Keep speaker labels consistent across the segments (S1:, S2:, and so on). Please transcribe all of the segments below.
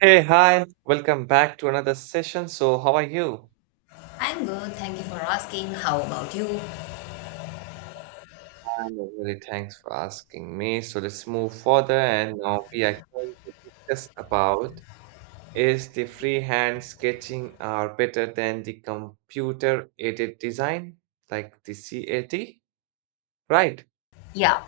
S1: Hey, hi, welcome back to another session. So, how are you?
S2: I'm good, thank you for asking. How about you?
S1: I'm really, thanks for asking me. So, let's move further, and now we are going to discuss about is the freehand sketching are better than the computer aided design, like the CAT, right?
S2: Yeah,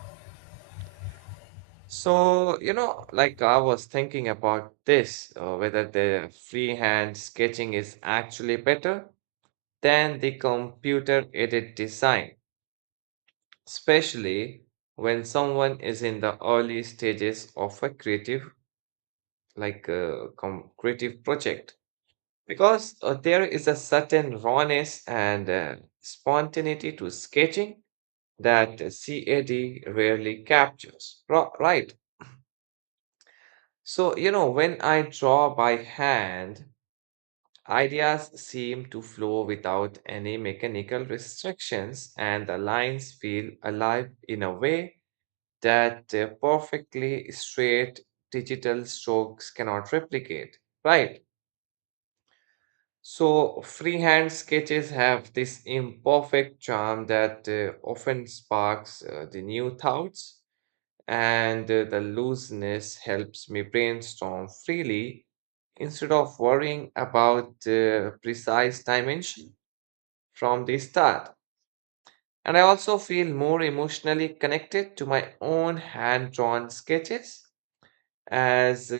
S1: So, like I was thinking about this, whether the freehand sketching is actually better than the computer aided design, especially when someone is in the early stages of a creative, creative project because there is a certain rawness and spontaneity to sketching that CAD rarely captures. Right. So you know, when I draw by hand, ideas seem to flow without any mechanical restrictions, and the lines feel alive in a way that perfectly straight digital strokes cannot replicate, right? So, freehand sketches have this imperfect charm that often sparks the new thoughts, and the looseness helps me brainstorm freely instead of worrying about precise dimension from the start. And I also feel more emotionally connected to my own hand drawn sketches as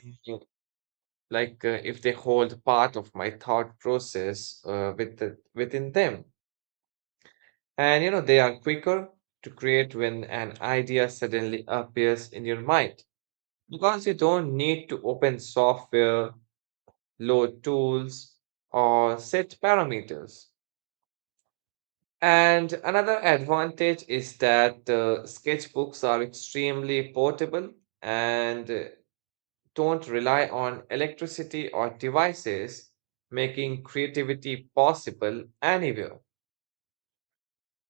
S1: if they hold part of my thought process within them. And you know, they are quicker to create when an idea suddenly appears in your mind, because you don't need to open software, load tools, or set parameters. And another advantage is that sketchbooks are extremely portable and don't rely on electricity or devices, making creativity possible anywhere.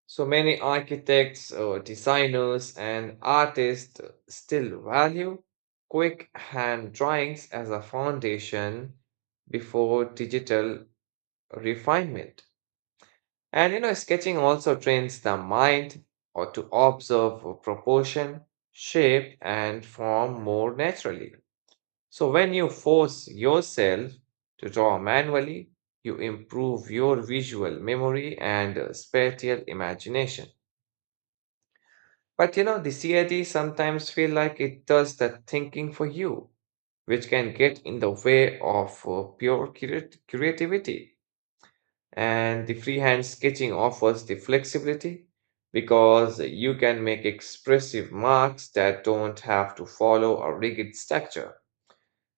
S1: So many architects, designers, and artists still value quick hand drawings as a foundation before digital refinement. And you know, sketching also trains the mind or to observe proportion, shape, and form more naturally. So when you force yourself to draw manually, you improve your visual memory and spatial imagination. But you know, the CID sometimes feel like it does the thinking for you, which can get in the way of creativity. And the freehand sketching offers the flexibility because you can make expressive marks that don't have to follow a rigid structure.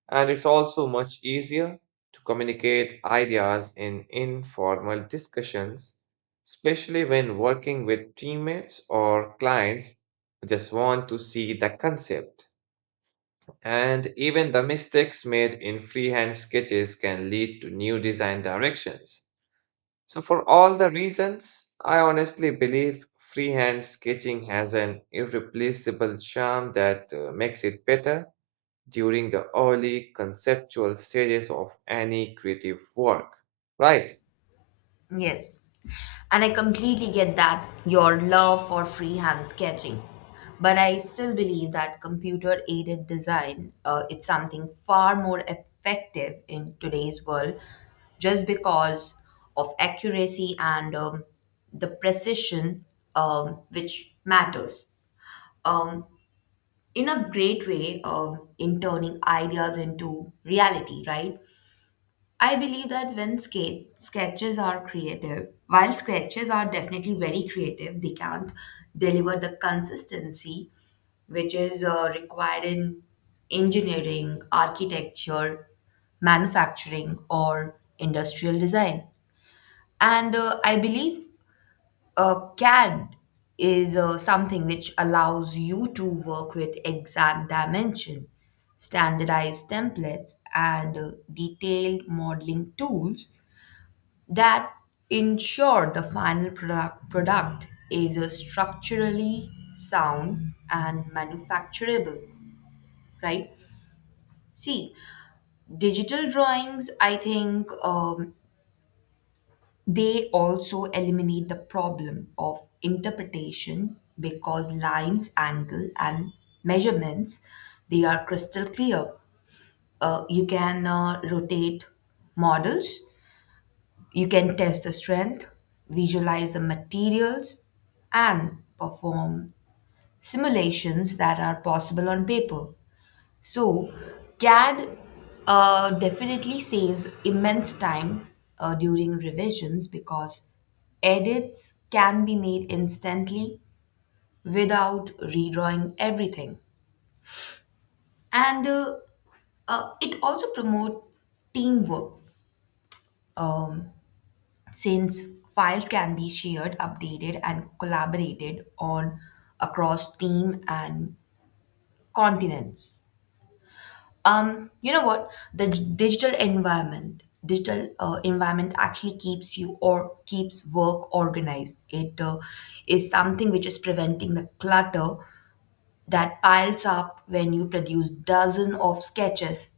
S1: And it's also much easier to communicate ideas in informal discussions, especially when working with teammates or clients who just want to see the concept. And even the mistakes made in freehand sketches can lead to new design directions. So, for all the reasons, I honestly believe freehand sketching has an irreplaceable charm that makes it better during the early conceptual stages of any creative work. Right.
S2: yes. And I completely get that your love for freehand sketching. But I still believe that computer aided design it's something far more effective in today's world just because of accuracy and the precision which matters. Um, in a great way in turning ideas into reality, right? I believe that when sketches are creative, while sketches are definitely very creative, they can't deliver the consistency which is required in engineering, architecture, manufacturing, or industrial design. And I believe CAD is something which allows you to work with exact dimension, standardized templates, and detailed modeling tools that ensure the final product is structurally sound and manufacturable, right? See, digital drawings I think they also eliminate the problem of interpretation because lines angle and measurements they are crystal clear. You can rotate models. You can test the strength, visualize the materials, and perform simulations that are possible on paper. So, CAD definitely saves immense time during revisions because edits can be made instantly without redrawing everything. And it also promotes teamwork since files can be shared, updated, and collaborated on across team and continents. You know what? The digital environment, digital environment actually keeps you or keeps work organized. It is something which is preventing the clutter that piles up when you produce dozen of sketches.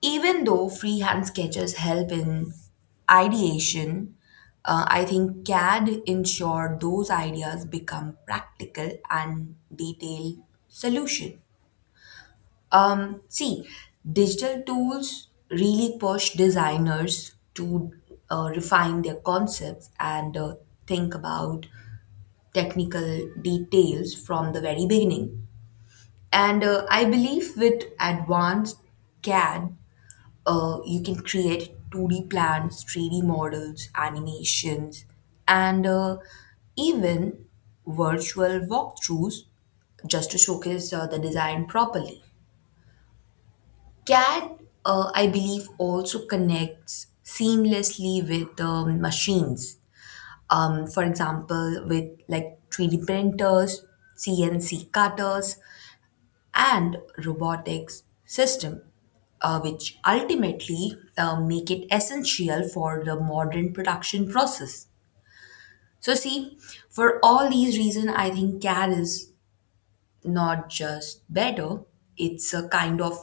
S2: Even though freehand sketches help in ideation, I think CAD ensure those ideas become practical and detailed solution. See, digital tools really push designers to refine their concepts and think about technical details from the very beginning. And I believe with advanced CAD you can create 2D plans, 3D models, animations, and even virtual walkthroughs just to showcase the design properly. CAD, I believe, also connects seamlessly with machines. For example, with like 3D printers, CNC cutters, and robotics system, which ultimately make it essential for the modern production process. So, see, for all these reasons, I think CAD is not just better; it's a kind of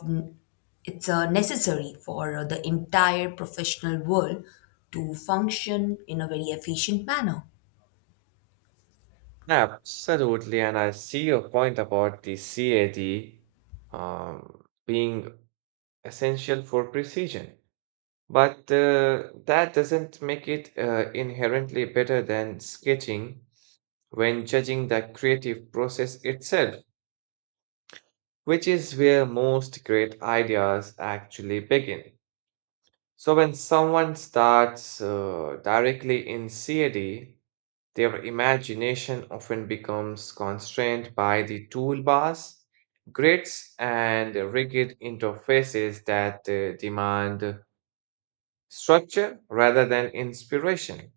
S2: it's a necessary for the entire professional world to function in a very efficient manner.
S1: Absolutely. And I see your point about the CAD being essential for precision. But that doesn't make it inherently better than sketching when judging the creative process itself, which is where most great ideas actually begin. So when someone starts directly in CAD, their imagination often becomes constrained by the toolbars, grids, and rigid interfaces that demand structure rather than inspiration.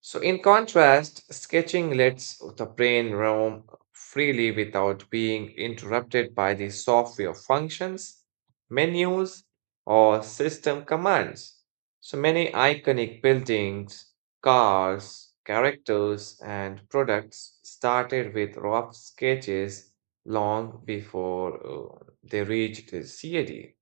S1: So, in contrast, sketching lets the brain roam freely without being interrupted by the software functions, menus, or system commands. So, many iconic buildings, cars, characters, and products started with rough sketches long before they reached the CAD.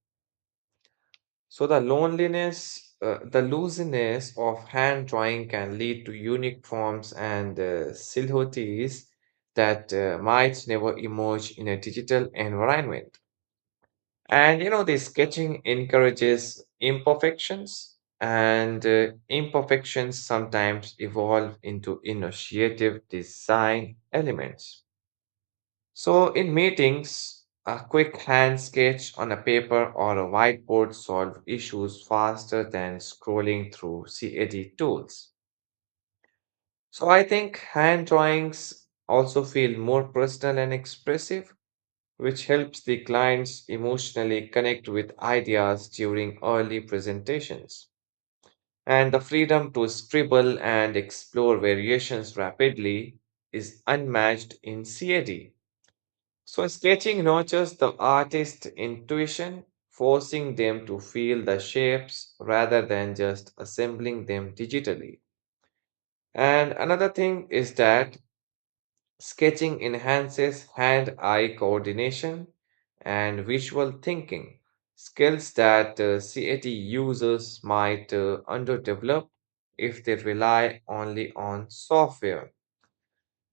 S1: So the loneliness, the looseness of hand drawing can lead to unique forms and silhouettes that might never emerge in a digital environment. And you know, the sketching encourages imperfections, and imperfections sometimes evolve into initiative design elements. So, in meetings, a quick hand sketch on a paper or a whiteboard solve issues faster than scrolling through CAD tools. So, I think hand drawings also feel more personal and expressive, which helps the clients emotionally connect with ideas during early presentations. And the freedom to scribble and explore variations rapidly is unmatched in CAD. So, sketching nurtures the artist's intuition, forcing them to feel the shapes rather than just assembling them digitally. And another thing is that sketching enhances hand eye coordination and visual thinking, skills that CAT users might underdevelop if they rely only on software.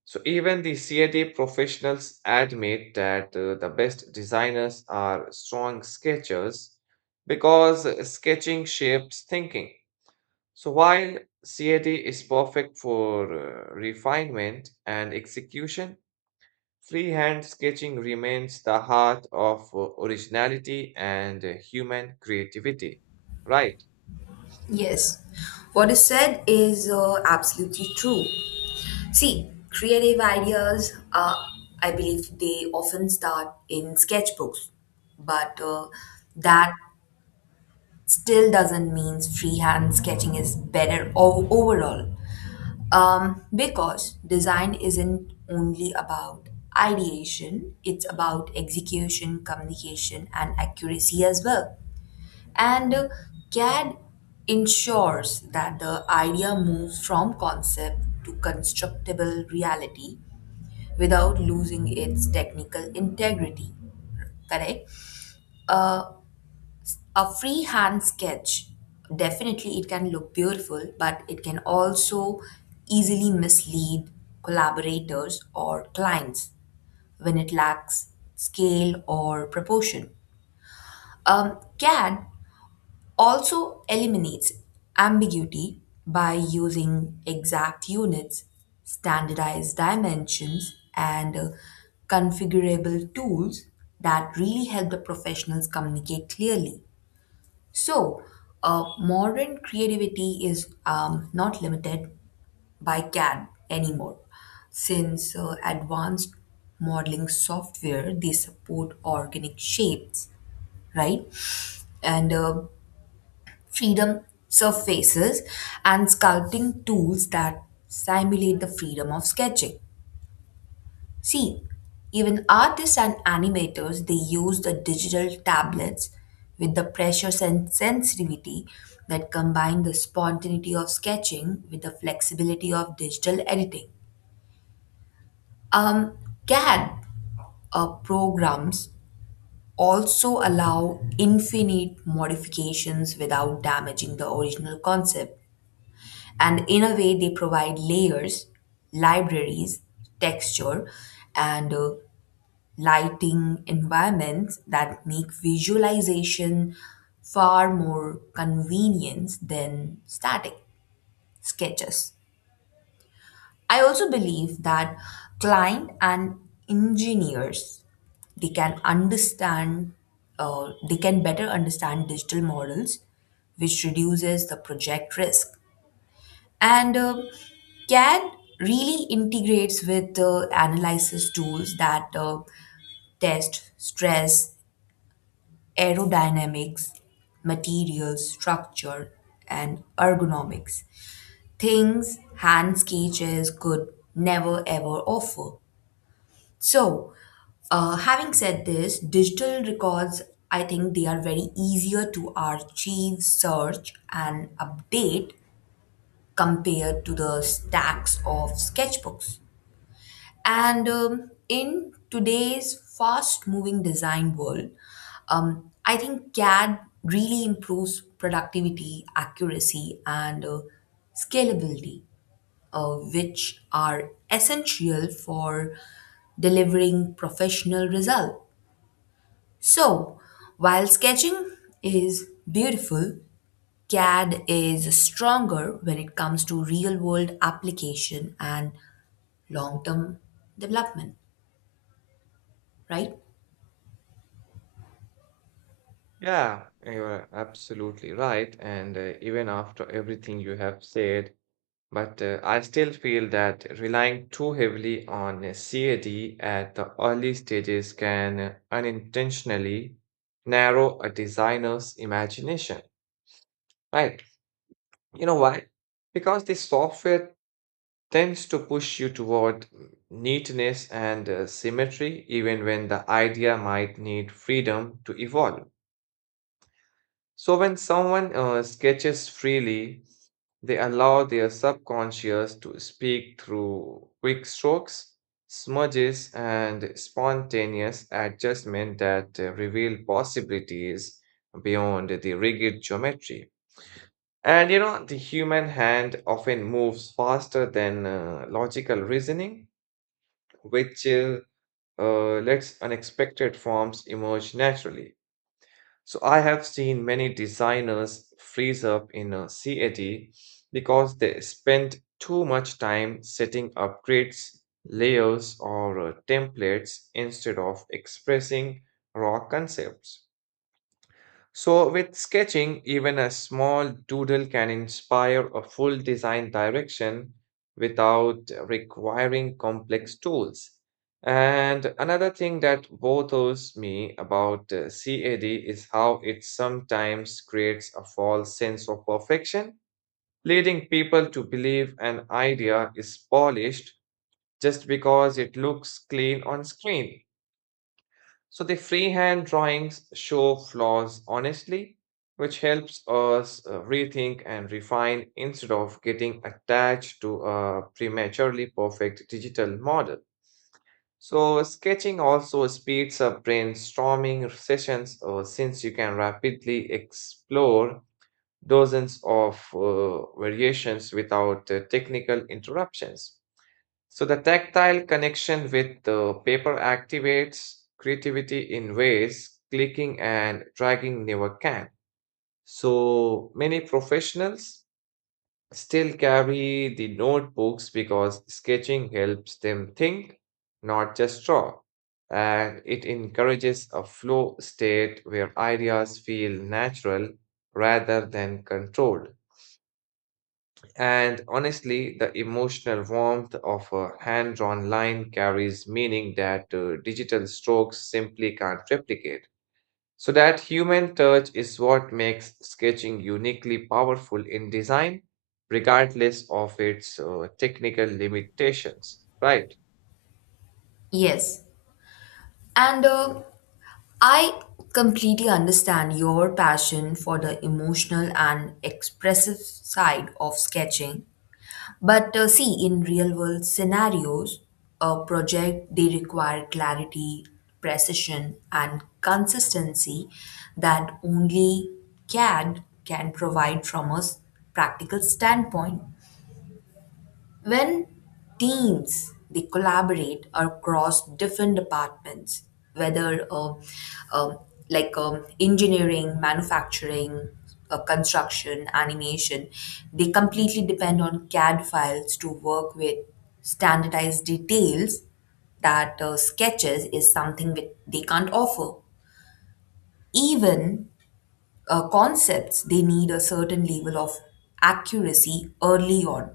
S1: So even the CAD professionals admit that the best designers are strong sketchers because sketching shapes thinking. So while CAD is perfect for refinement and execution, freehand sketching remains the heart of originality and human creativity. Right.
S2: Yes, what is said is absolutely true. See, creative ideas, I believe they often start in sketchbooks, but that still doesn't mean freehand sketching is better overall. Because design isn't only about ideation, it's about execution, communication, and accuracy as well. And CAD ensures that the idea moves from concept to constructible reality without losing its technical integrity. Correct? Uh, a freehand sketch, definitely it can look beautiful, but it can also easily mislead collaborators or clients when it lacks scale or proportion. CAD also eliminates ambiguity by using exact units, standardized dimensions, and configurable tools that really help the professionals communicate clearly. So, modern creativity is not limited by CAD anymore, since advanced modeling software they support organic shapes, right? And freedom surfaces and sculpting tools that simulate the freedom of sketching. See, even artists and animators they use the digital tablets with the pressure and sensitivity that combine the spontaneity of sketching with the flexibility of digital editing. Um, CAD programs also allow infinite modifications without damaging the original concept. And in a way, they provide layers, libraries, texture, and lighting environments that make visualization far more convenient than static sketches. I also believe that client and engineers they can understand they can better understand digital models which reduces the project risk. And CAD really integrates with analysis tools that test stress, aerodynamics, materials, structure, and ergonomics. Things hand sketches could never ever offer. So, having said this, digital records, I think they are very easier to archive, search, and update compared to the stacks of sketchbooks. And in today's fast moving design world, I think CAD really improves productivity, accuracy, and scalability, which are essential for delivering professional result. So, while sketching is beautiful, CAD is stronger when it comes to real world application and long term development, right?
S1: Yeah, you're absolutely right. And even after everything you have said, but I still feel that relying too heavily on CAD at the early stages can unintentionally narrow a designer's imagination, right? You know why? Because the software tends to push you toward neatness and symmetry, even when the idea might need freedom to evolve. So when someone sketches freely, they allow their subconscious to speak through quick strokes, smudges, and spontaneous adjustment that reveal possibilities beyond the rigid geometry. And you know, the human hand often moves faster than logical reasoning, which lets unexpected forms emerge naturally. So I have seen many designers freeze up in a CAD because they spent too much time setting up grids, layers, or templates instead of expressing raw concepts. So, with sketching, even a small doodle can inspire a full design direction without requiring complex tools. And another thing that bothers me about CAD is how it sometimes creates a false sense of perfection, leading people to believe an idea is polished just because it looks clean on screen. So the freehand drawings show flaws honestly, which helps us rethink and refine instead of getting attached to a prematurely perfect digital model. So sketching also speeds up brainstorming sessions since you can rapidly explore dozens of variations without technical interruptions. So the tactile connection with the paper activates creativity in ways clicking and dragging never can. So many professionals still carry the notebooks because sketching helps them think, not just draw. And it encourages a flow state where ideas feel natural rather than controlled. And honestly, the emotional warmth of a hand drawn line carries meaning that digital strokes simply can't replicate. So, that human touch is what makes sketching uniquely powerful in design, regardless of its technical limitations. Right?
S2: Yes. And I completely understand your passion for the emotional and expressive side of sketching. But see, in real world scenarios, a project they require clarity, precision, and consistency that only CAD can provide from a practical standpoint. When teams they collaborate across different departments, whether um, like engineering, manufacturing, construction, animation, they completely depend on CAD files to work with standardized details that sketches is something that they can't offer. Even concepts, they need a certain level of accuracy early on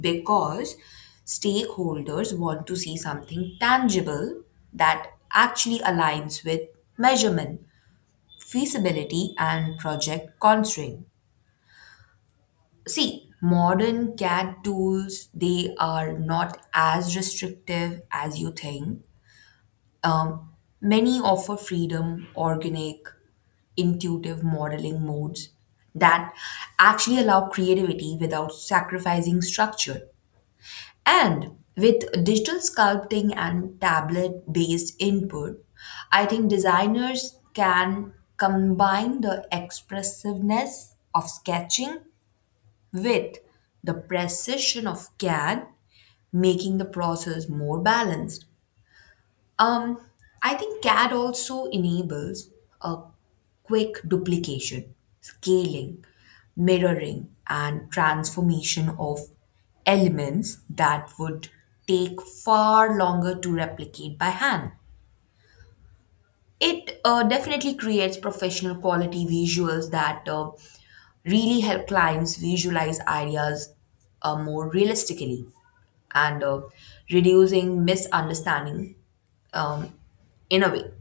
S2: because stakeholders want to see something tangible that actually aligns with measurement, feasibility, and project constraint. See, modern CAD tools they are not as restrictive as you think. Um, Many offer freedom, organic, intuitive modeling modes that actually allow creativity without sacrificing structure. And with digital sculpting and tablet based input, I think designers can combine the expressiveness of sketching with the precision of CAD, making the process more balanced. Um, I think CAD also enables a quick duplication, scaling, mirroring, and transformation of elements that would take far longer to replicate by hand. It definitely creates professional quality visuals that really help clients visualize ideas more realistically and reducing misunderstanding um, in a way.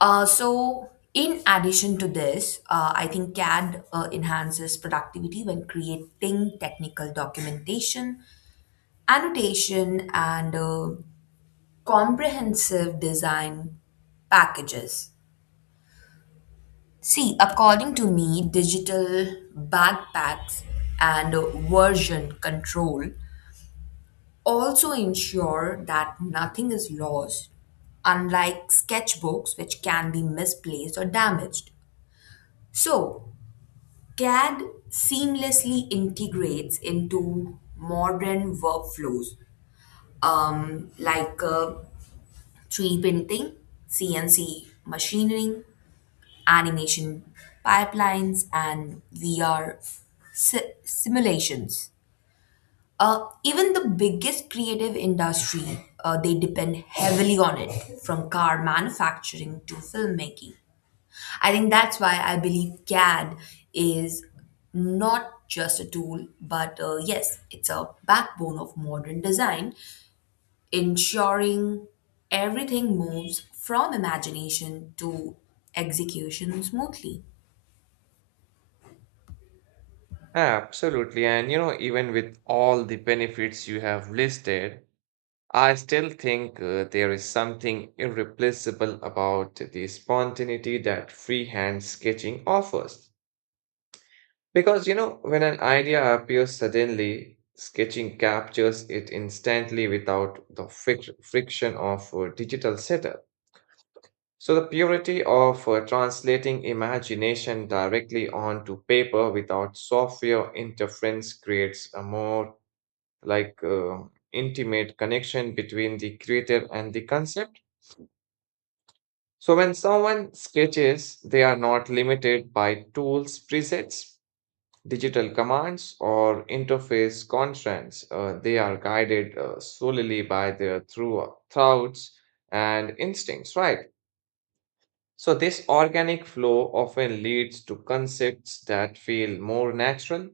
S2: So, in addition to this, I think CAD enhances productivity when creating technical documentation, annotation, and comprehensive design packages. See, according to me, digital backpacks and version control also ensure that nothing is lost, unlike sketchbooks, which can be misplaced or damaged. So, CAD seamlessly integrates into modern workflows like 3D printing, CNC machining, animation pipelines, and VR simulations. Even the biggest creative industry, they depend heavily on it, from car manufacturing to filmmaking. I think that's why I believe CAD is not just a tool, but yes, it's a backbone of modern design, ensuring everything moves from imagination to execution smoothly.
S1: Absolutely. And you know, even with all the benefits you have listed, I still think there is something irreplaceable about the spontaneity that freehand sketching offers. Because, you know, when an idea appears suddenly, sketching captures it instantly without the friction of digital setup. So, the purity of translating imagination directly onto paper without software interference creates a more like uh, intimate connection between the creator and the concept. So when someone sketches, they are not limited by tools, presets, digital commands, or interface constraints. They are guided solely by their through thoughts and instincts, right? So this organic flow often leads to concepts that feel more natural,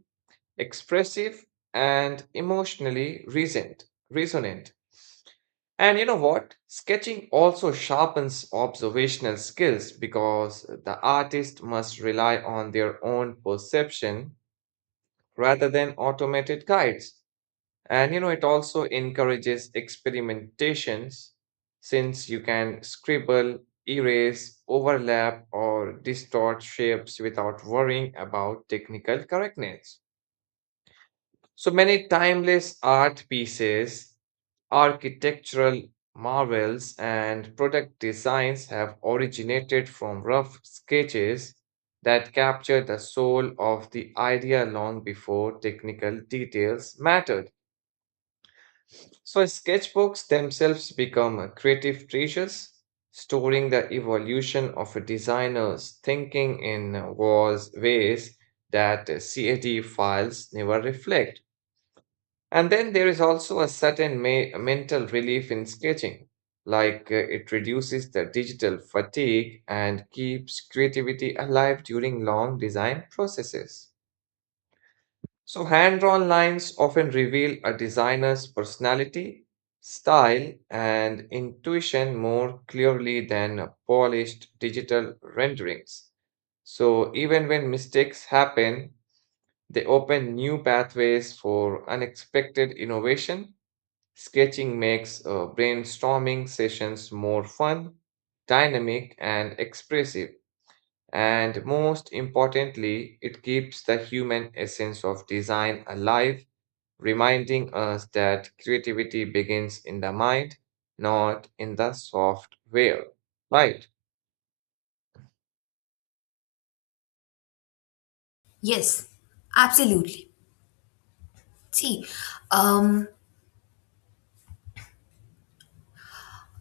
S1: expressive, and emotionally resonant. And you know what? Sketching also sharpens observational skills because the artist must rely on their own perception rather than automated guides. And you know, it also encourages experimentations since you can scribble, erase, overlap, or distort shapes without worrying about technical correctness. So many timeless art pieces, architectural marvels and product designs have originated from rough sketches that capture the soul of the idea long before technical details mattered. So, sketchbooks themselves become a creative treasures, storing the evolution of a designer's thinking in was ways that CAD files never reflect. And then there is also a certain mental relief in sketching, it reduces the digital fatigue and keeps creativity alive during long design processes. So, hand drawn lines often reveal a designer's personality, style, and intuition more clearly than polished digital renderings. So, even when mistakes happen, they open new pathways for unexpected innovation. Sketching makes brainstorming sessions more fun, dynamic, and expressive. And most importantly, it keeps the human essence of design alive, reminding us that creativity begins in the mind, not in the software. Right.
S2: Yes, absolutely. See, um,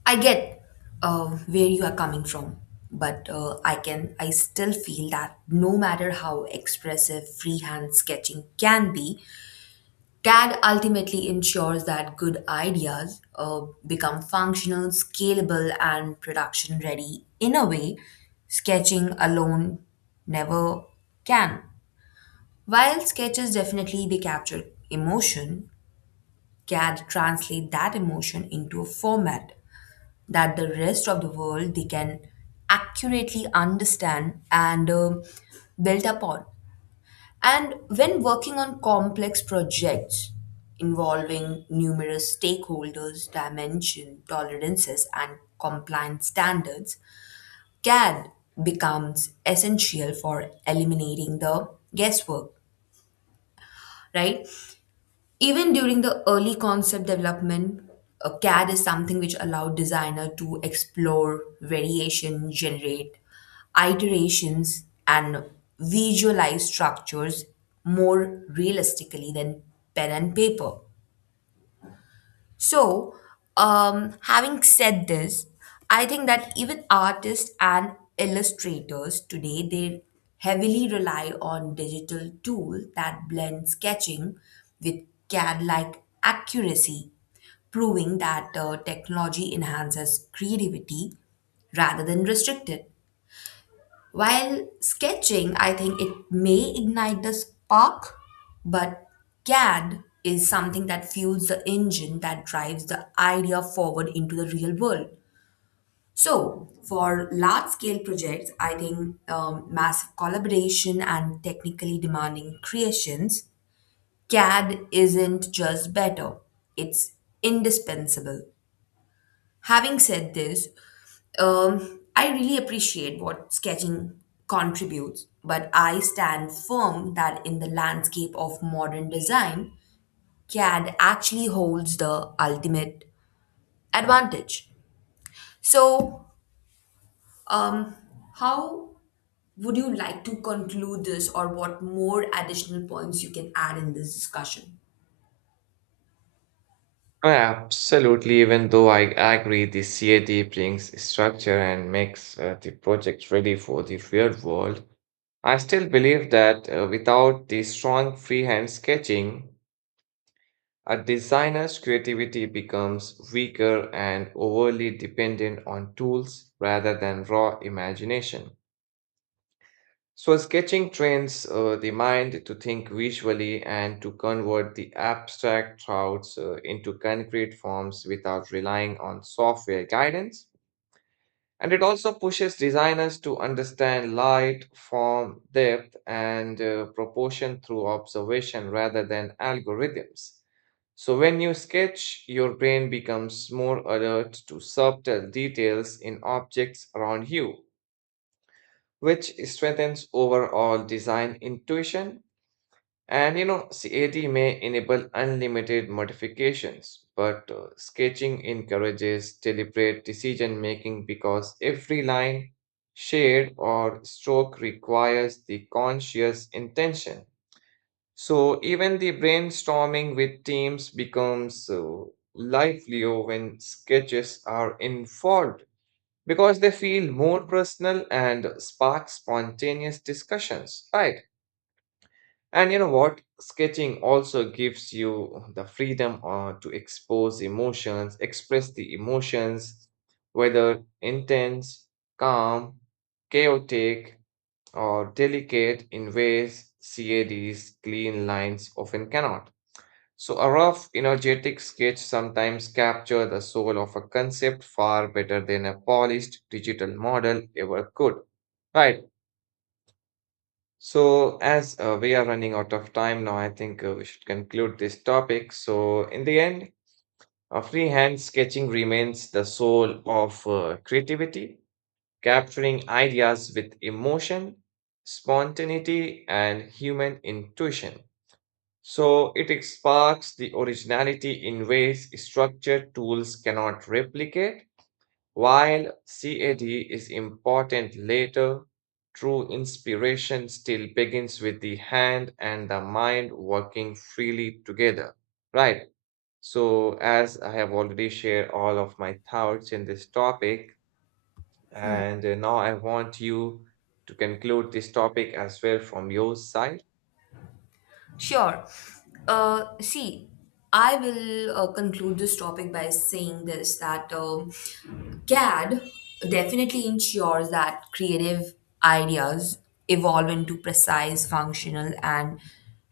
S2: I get where you are coming from, but I still feel that no matter how expressive freehand sketching can be, CAD ultimately ensures that good ideas become functional, scalable, and production ready in a way sketching alone never can. While sketches definitely they capture emotion, CAD translate that emotion into a format that the rest of the world they can accurately understand and build upon. And when working on complex projects involving numerous stakeholders, dimension, tolerances, and compliance standards, CAD becomes essential for eliminating the guesswork, right? Even during the early concept development, a CAD is something which allowed designer to explore variation, generate iterations, and visualize structures more realistically than pen and paper. So, having said this, I think that even artists and illustrators today they heavily rely on digital tool that blend sketching with CAD-like accuracy, proving that technology enhances creativity rather than restrict it. While sketching, I think it may ignite the spark, but CAD is something that fuels the engine that drives the idea forward into the real world. So, for large scale projects, I think massive collaboration and technically demanding creations, CAD isn't just better, it's indispensable. Having said this, I really appreciate what sketching contributes, but I stand firm that in the landscape of modern design, CAD actually holds the ultimate advantage. So, um, how would you like to conclude this, or what more additional points you can add in this discussion?
S1: Absolutely, even though I agree the CAD brings structure and makes the project ready for the real world, I still believe that without the strong freehand sketching, a designer's creativity becomes weaker and overly dependent on tools rather than raw imagination. So, sketching trains the mind to think visually and to convert the abstract thoughts into concrete forms without relying on software guidance. And it also pushes designers to understand light, form, depth, and proportion through observation rather than algorithms. So, when you sketch, your brain becomes more alert to subtle details in objects around you, which strengthens overall design intuition. And you know, CAD may enable unlimited modifications, but sketching encourages deliberate decision making because every line, shade, or stroke requires the conscious intention. So even the brainstorming with teams becomes livelier when sketches are involved because they feel more personal and spark spontaneous discussions, right? And you know what? Sketching also gives you the freedom to express the emotions, whether intense, calm, chaotic, or delicate in ways CAD's clean lines often cannot. So, a rough, energetic sketch sometimes captures the soul of a concept far better than a polished digital model ever could. Right? So, as we are running out of time now, I think we should conclude this topic. So, in the end, freehand sketching remains the soul of creativity, capturing ideas with emotion, spontaneity, and human intuition. So, it sparks the originality in ways structured tools cannot replicate. While CAD is important later, true inspiration still begins with the hand and the mind working freely together, right? So, as I have already shared all of my thoughts in this topic, and now I want you to conclude this topic as well from your side.
S2: Sure. See, I will conclude this topic by saying this that CAD definitely ensures that creative ideas evolve into precise, functional, and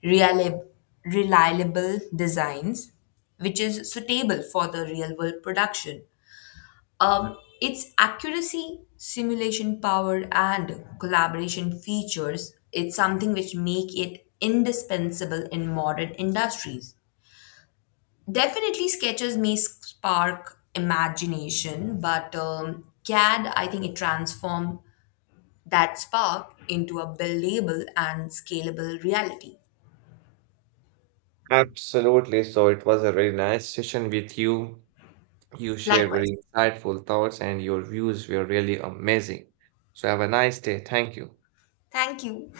S2: reliable, reliable designs, which is suitable for the real world production. Its accuracy, simulation power, and collaboration features, it's something which make it indispensable in modern industries. Definitely, sketches may spark imagination, but CAD, I think it transform that spark into a believable and scalable reality.
S1: Absolutely. So, it was a really nice session with you. You shared
S2: Likewise.
S1: very insightful thoughts and your views were really amazing. So have a nice day. Thank you.
S2: Thank you.